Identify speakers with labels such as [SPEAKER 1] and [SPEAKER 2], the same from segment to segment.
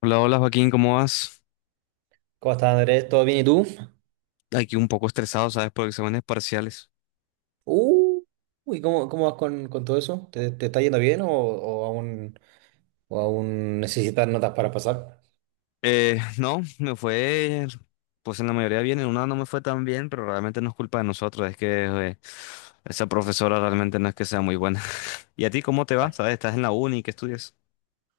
[SPEAKER 1] Hola, hola Joaquín, ¿cómo vas?
[SPEAKER 2] ¿Cómo estás, Andrés? ¿Todo bien y tú?
[SPEAKER 1] Aquí un poco estresado, ¿sabes? Por exámenes parciales.
[SPEAKER 2] Uh, uy, ¿cómo vas con, todo eso? ¿Te está yendo bien o aún, o aún necesitas notas para pasar?
[SPEAKER 1] No, me pues en la mayoría bien, en una no me fue tan bien, pero realmente no es culpa de nosotros, es que esa profesora realmente no es que sea muy buena. ¿Y a ti cómo te va? ¿Sabes? ¿Estás en la uni? ¿Qué estudias?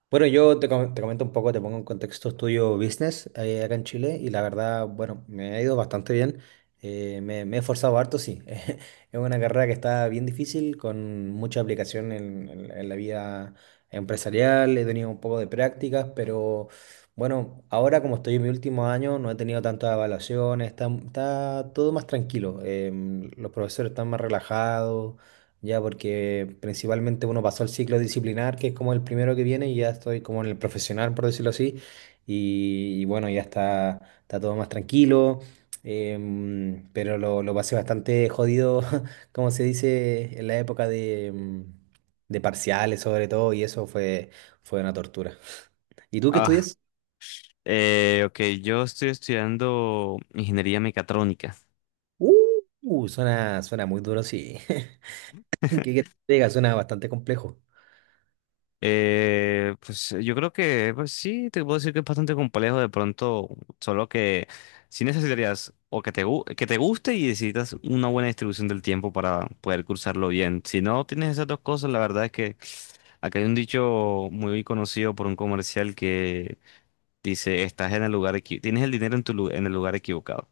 [SPEAKER 2] Bueno, te comento un poco, te pongo en contexto. Estudio business, acá en Chile, y la verdad, bueno, me ha ido bastante bien. Me he esforzado harto, sí. Es una carrera que está bien difícil, con mucha aplicación en la vida empresarial. He tenido un poco de prácticas, pero bueno, ahora como estoy en mi último año, no he tenido tantas evaluaciones, está todo más tranquilo. Los profesores están más relajados ya, porque principalmente uno pasó el ciclo disciplinar, que es como el primero que viene, y ya estoy como en el profesional, por decirlo así, y bueno, ya está, está todo más tranquilo. Pero lo pasé bastante jodido, como se dice, en la época de, de parciales sobre todo, y fue una tortura. ¿Y tú qué
[SPEAKER 1] Ah,
[SPEAKER 2] estudias?
[SPEAKER 1] ok, yo estoy estudiando ingeniería mecatrónica.
[SPEAKER 2] Uh, suena muy duro, sí. ¿Qué te llega? Suena bastante complejo.
[SPEAKER 1] Pues yo creo que pues sí, te puedo decir que es bastante complejo de pronto, solo que si necesitarías o que que te guste y necesitas una buena distribución del tiempo para poder cursarlo bien. Si no tienes esas dos cosas, la verdad es que acá hay un dicho muy conocido por un comercial que dice, estás en el lugar tienes el dinero en en el lugar equivocado.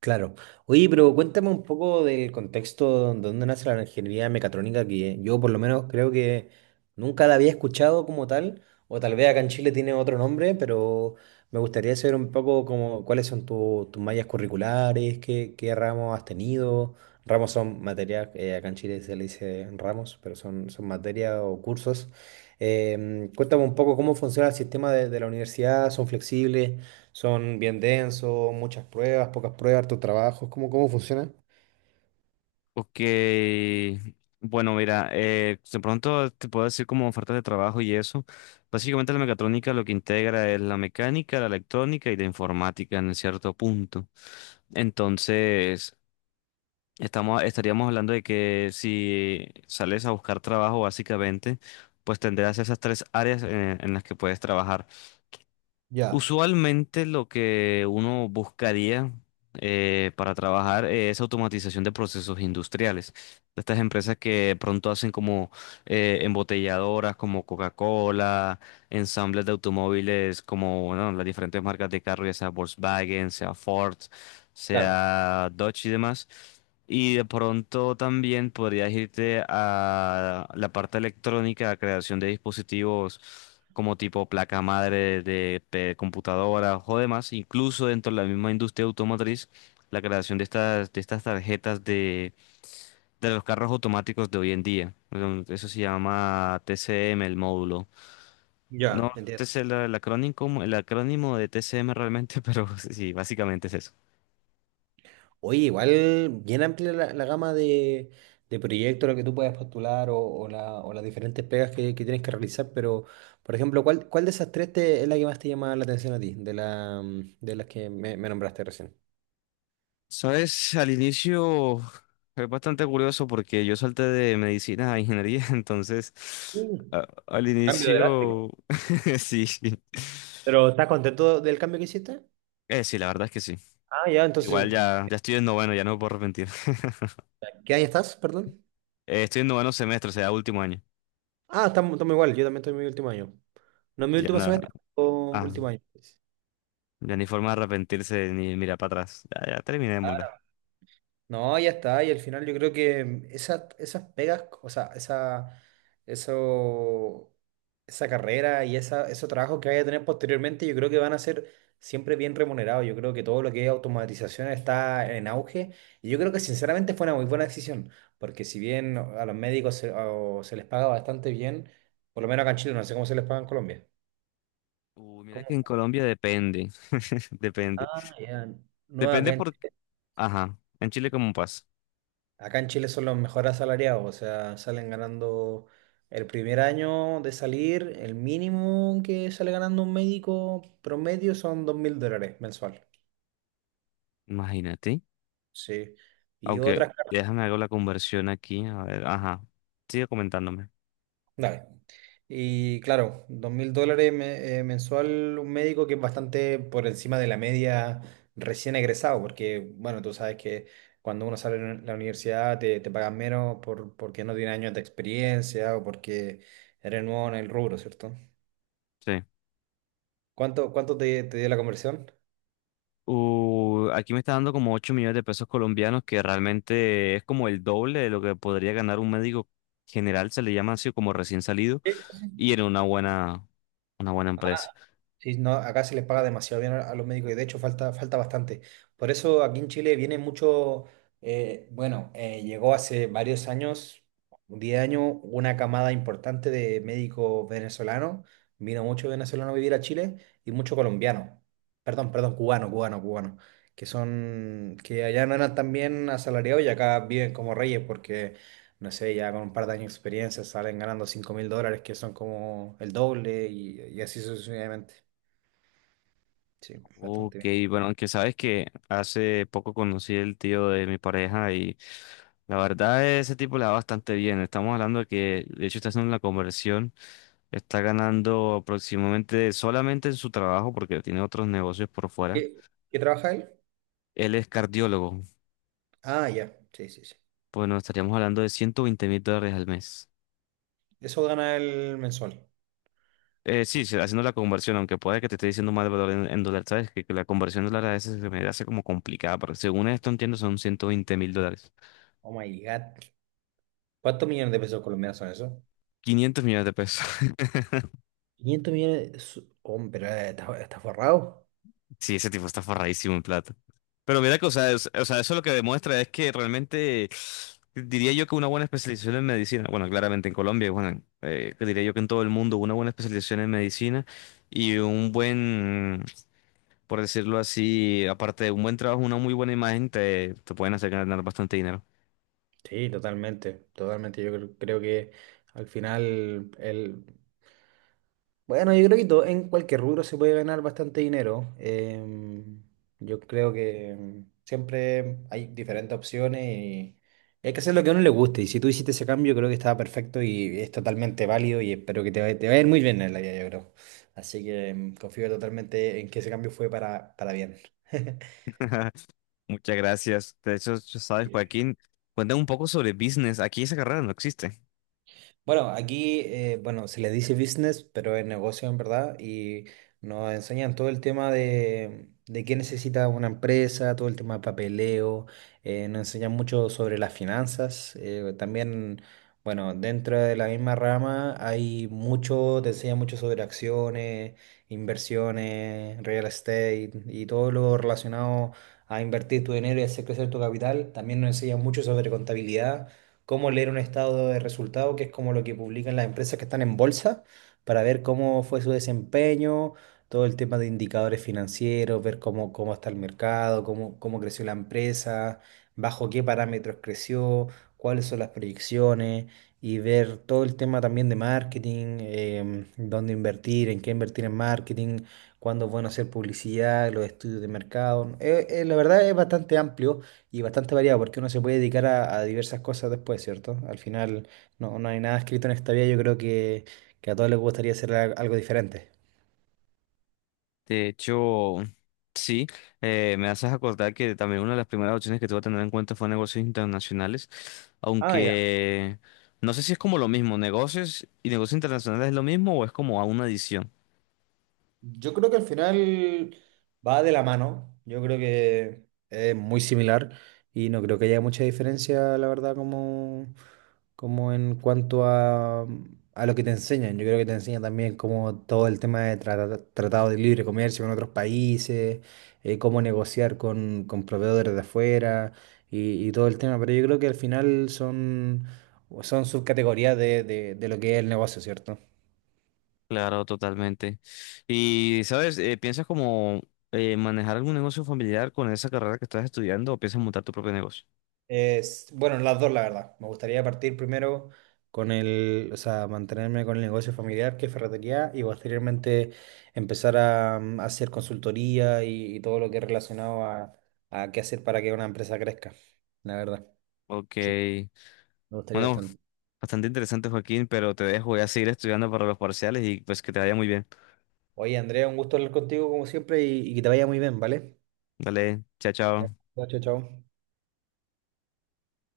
[SPEAKER 2] Claro. Oye, pero cuéntame un poco del contexto de dónde nace la ingeniería mecatrónica, que yo por lo menos creo que nunca la había escuchado como tal, o tal vez acá en Chile tiene otro nombre, pero me gustaría saber un poco como cuáles son tus mallas curriculares, qué ramos has tenido. Ramos son materias, acá en Chile se le dice ramos, pero son, son materias o cursos. Cuéntame un poco cómo funciona el sistema de la universidad. ¿Son flexibles? Son bien densos, muchas pruebas, pocas pruebas, harto trabajo. ¿Cómo funciona?
[SPEAKER 1] Ok, bueno, mira, de pronto te puedo decir como ofertas de trabajo y eso. Básicamente la mecatrónica lo que integra es la mecánica, la electrónica y la informática en cierto punto. Entonces, estaríamos hablando de que si sales a buscar trabajo, básicamente, pues tendrás esas tres áreas en las que puedes trabajar.
[SPEAKER 2] Ya.
[SPEAKER 1] Usualmente lo que uno buscaría para trabajar es automatización de procesos industriales. Estas empresas que pronto hacen como embotelladoras como Coca-Cola, ensambles de automóviles como bueno, las diferentes marcas de carro, ya sea Volkswagen, sea Ford,
[SPEAKER 2] Claro,
[SPEAKER 1] sea Dodge y demás. Y de pronto también podrías irte a la parte electrónica, la creación de dispositivos como tipo placa madre computadoras o demás, incluso dentro de la misma industria automotriz, la creación de de estas tarjetas de los carros automáticos de hoy en día. Eso se llama TCM, el módulo.
[SPEAKER 2] ya,
[SPEAKER 1] No, este
[SPEAKER 2] entiendo.
[SPEAKER 1] es el acrónimo de TCM realmente, pero sí, básicamente es eso.
[SPEAKER 2] Oye, igual bien amplia la gama de proyectos a los que tú puedes postular, o las diferentes pegas que tienes que realizar, pero, por ejemplo, ¿cuál de esas tres es la que más te llama la atención a ti, de las que me nombraste recién?
[SPEAKER 1] Sabes, al inicio es bastante curioso porque yo salté de medicina a ingeniería, entonces
[SPEAKER 2] Mm.
[SPEAKER 1] al
[SPEAKER 2] Cambio drástico.
[SPEAKER 1] inicio. Sí, sí.
[SPEAKER 2] ¿Pero estás contento del cambio que hiciste?
[SPEAKER 1] Sí, la verdad es que sí.
[SPEAKER 2] Ah, ya, entonces,
[SPEAKER 1] Igual ya estoy en noveno, ya no me puedo arrepentir.
[SPEAKER 2] ¿qué año estás, perdón?
[SPEAKER 1] Estoy en noveno semestre, o sea, último año.
[SPEAKER 2] Ah, estamos igual, yo también estoy en mi último año. No, en mi
[SPEAKER 1] Ya
[SPEAKER 2] último
[SPEAKER 1] nada,
[SPEAKER 2] semestre, o
[SPEAKER 1] ah,
[SPEAKER 2] último año, pues.
[SPEAKER 1] ya ni forma de arrepentirse ni mirar para atrás. Ya, ya
[SPEAKER 2] Claro.
[SPEAKER 1] terminémosla.
[SPEAKER 2] No, ya está, y al final yo creo que esas pegas, o sea, eso, esa carrera y esos trabajos que vaya a tener posteriormente, yo creo que van a ser siempre bien remunerados. Yo creo que todo lo que es automatización está en auge, y yo creo que sinceramente fue una muy buena decisión, porque si bien a los médicos se les paga bastante bien, por lo menos acá en Chile. No sé cómo se les paga en Colombia.
[SPEAKER 1] Uy, mira que en Colombia depende, depende.
[SPEAKER 2] Ah, ya. No,
[SPEAKER 1] Depende por... Ajá, en Chile cómo pasa.
[SPEAKER 2] acá en Chile son los mejores asalariados, o sea, salen ganando el primer año de salir, el mínimo que sale ganando un médico promedio son dos mil dólares mensual.
[SPEAKER 1] Imagínate.
[SPEAKER 2] Sí. Y
[SPEAKER 1] Aunque
[SPEAKER 2] otras,
[SPEAKER 1] déjame hago la conversión aquí. A ver, ajá. Sigue comentándome.
[SPEAKER 2] dale. Y claro, dos mil dólares mensual un médico, que es bastante por encima de la media recién egresado, porque bueno, tú sabes que cuando uno sale de la universidad te, te pagan menos por, porque no tiene años de experiencia o porque eres nuevo en el rubro, ¿cierto?
[SPEAKER 1] Sí.
[SPEAKER 2] ¿Cuánto te, te dio la conversión?
[SPEAKER 1] Aquí me está dando como 8 millones de pesos colombianos, que realmente es como el doble de lo que podría ganar un médico general, se le llama así como recién salido, y en una una buena empresa.
[SPEAKER 2] Sí, no, acá se les paga demasiado bien a los médicos y de hecho falta, falta bastante. Por eso aquí en Chile viene mucho, bueno, llegó hace varios años, 10 años, una camada importante de médicos venezolanos. Vino mucho venezolano a vivir a Chile y mucho colombiano. Perdón, perdón, cubano, cubano, cubano. Que son, que allá no eran tan bien asalariados y acá viven como reyes porque, no sé, ya con un par de años de experiencia salen ganando 5 mil dólares, que son como el doble, y así sucesivamente. Sí,
[SPEAKER 1] Ok,
[SPEAKER 2] bastante bien.
[SPEAKER 1] bueno, aunque sabes que hace poco conocí el tío de mi pareja y la verdad ese tipo le va bastante bien. Estamos hablando de que, de hecho, está haciendo la conversión, está ganando aproximadamente solamente en su trabajo porque tiene otros negocios por fuera.
[SPEAKER 2] ¿Qué, qué trabaja él?
[SPEAKER 1] Él es cardiólogo,
[SPEAKER 2] Ah, ya. Sí, sí, sí.
[SPEAKER 1] bueno, estaríamos hablando de 120.000 dólares al mes.
[SPEAKER 2] Eso gana el mensual.
[SPEAKER 1] Sí, sí, haciendo la conversión, aunque puede que te esté diciendo mal valor en dólar, sabes que la conversión de dólar a veces se me hace como complicada, pero según esto entiendo son 120.000 dólares.
[SPEAKER 2] Oh my God. ¿Cuántos millones de pesos colombianos son eso?
[SPEAKER 1] 500 millones de pesos.
[SPEAKER 2] Quinientos millones. De su- Hombre, está, está forrado.
[SPEAKER 1] Sí, ese tipo está forradísimo en plata. Pero mira que, o sea, o sea, eso lo que demuestra es que realmente diría yo que una buena especialización en medicina, bueno, claramente en Colombia, bueno, que diría yo que en todo el mundo, una buena especialización en medicina y un buen, por decirlo así, aparte de un buen trabajo, una muy buena imagen, te pueden hacer ganar bastante dinero.
[SPEAKER 2] Sí, totalmente. Totalmente. Yo creo que al final él... Bueno, yo creo que todo, en cualquier rubro se puede ganar bastante dinero. Yo creo que, siempre hay diferentes opciones, y hay que hacer lo que a uno le guste. Y si tú hiciste ese cambio, creo que estaba perfecto y es totalmente válido, y espero que te vaya a ir muy bien en la vida, yo creo. Así que, confío totalmente en que ese cambio fue para bien.
[SPEAKER 1] Muchas gracias. De hecho, ya sabes, Joaquín, cuéntame un poco sobre business. Aquí esa carrera no existe.
[SPEAKER 2] Bueno, aquí, bueno, se le dice business, pero es negocio en verdad. Y nos enseñan todo el tema de qué necesita una empresa, todo el tema de papeleo, nos enseñan mucho sobre las finanzas, también, bueno, dentro de la misma rama hay mucho, te enseñan mucho sobre acciones, inversiones, real estate y todo lo relacionado a invertir tu dinero y hacer crecer tu capital. También nos enseñan mucho sobre contabilidad, cómo leer un estado de resultado, que es como lo que publican las empresas que están en bolsa, para ver cómo fue su desempeño, todo el tema de indicadores financieros, ver cómo está el mercado, cómo creció la empresa, bajo qué parámetros creció, cuáles son las proyecciones, y ver todo el tema también de marketing, dónde invertir, en qué invertir en marketing, cuándo es bueno hacer publicidad, los estudios de mercado. La verdad es bastante amplio y bastante variado, porque uno se puede dedicar a diversas cosas después, ¿cierto? Al final no hay nada escrito en esta vida. Yo creo que a todos les gustaría hacer algo diferente.
[SPEAKER 1] De hecho, sí, me haces acordar que también una de las primeras opciones que tuve a tener en cuenta fue negocios internacionales,
[SPEAKER 2] Ah, ya.
[SPEAKER 1] aunque no sé si es como lo mismo, negocios y negocios internacionales es lo mismo o es como a una adición.
[SPEAKER 2] Yo creo que al final va de la mano. Yo creo que es muy similar y no creo que haya mucha diferencia, la verdad, como en cuanto a lo que te enseñan. Yo creo que te enseñan también como todo el tema de tratado de libre comercio con otros países, cómo negociar con proveedores de afuera, y todo el tema. Pero yo creo que al final son subcategorías de, de lo que es el negocio, ¿cierto?
[SPEAKER 1] Claro, totalmente. Y, ¿sabes? ¿Piensas como manejar algún negocio familiar con esa carrera que estás estudiando o piensas montar tu propio negocio?
[SPEAKER 2] Es, bueno, las dos, la verdad. Me gustaría partir primero con el, o sea, mantenerme con el negocio familiar, que es ferretería, y posteriormente empezar a, hacer consultoría, y todo lo que es relacionado a qué hacer para que una empresa crezca. La verdad,
[SPEAKER 1] Ok,
[SPEAKER 2] sí, me gustaría
[SPEAKER 1] bueno,
[SPEAKER 2] bastante.
[SPEAKER 1] bastante interesante, Joaquín, pero te dejo, voy a seguir estudiando para los parciales y pues que te vaya muy bien.
[SPEAKER 2] Oye, Andrea, un gusto hablar contigo como siempre, y que te vaya muy bien, ¿vale?
[SPEAKER 1] Dale, chao,
[SPEAKER 2] Ya.
[SPEAKER 1] chao.
[SPEAKER 2] Chao, chao, chao.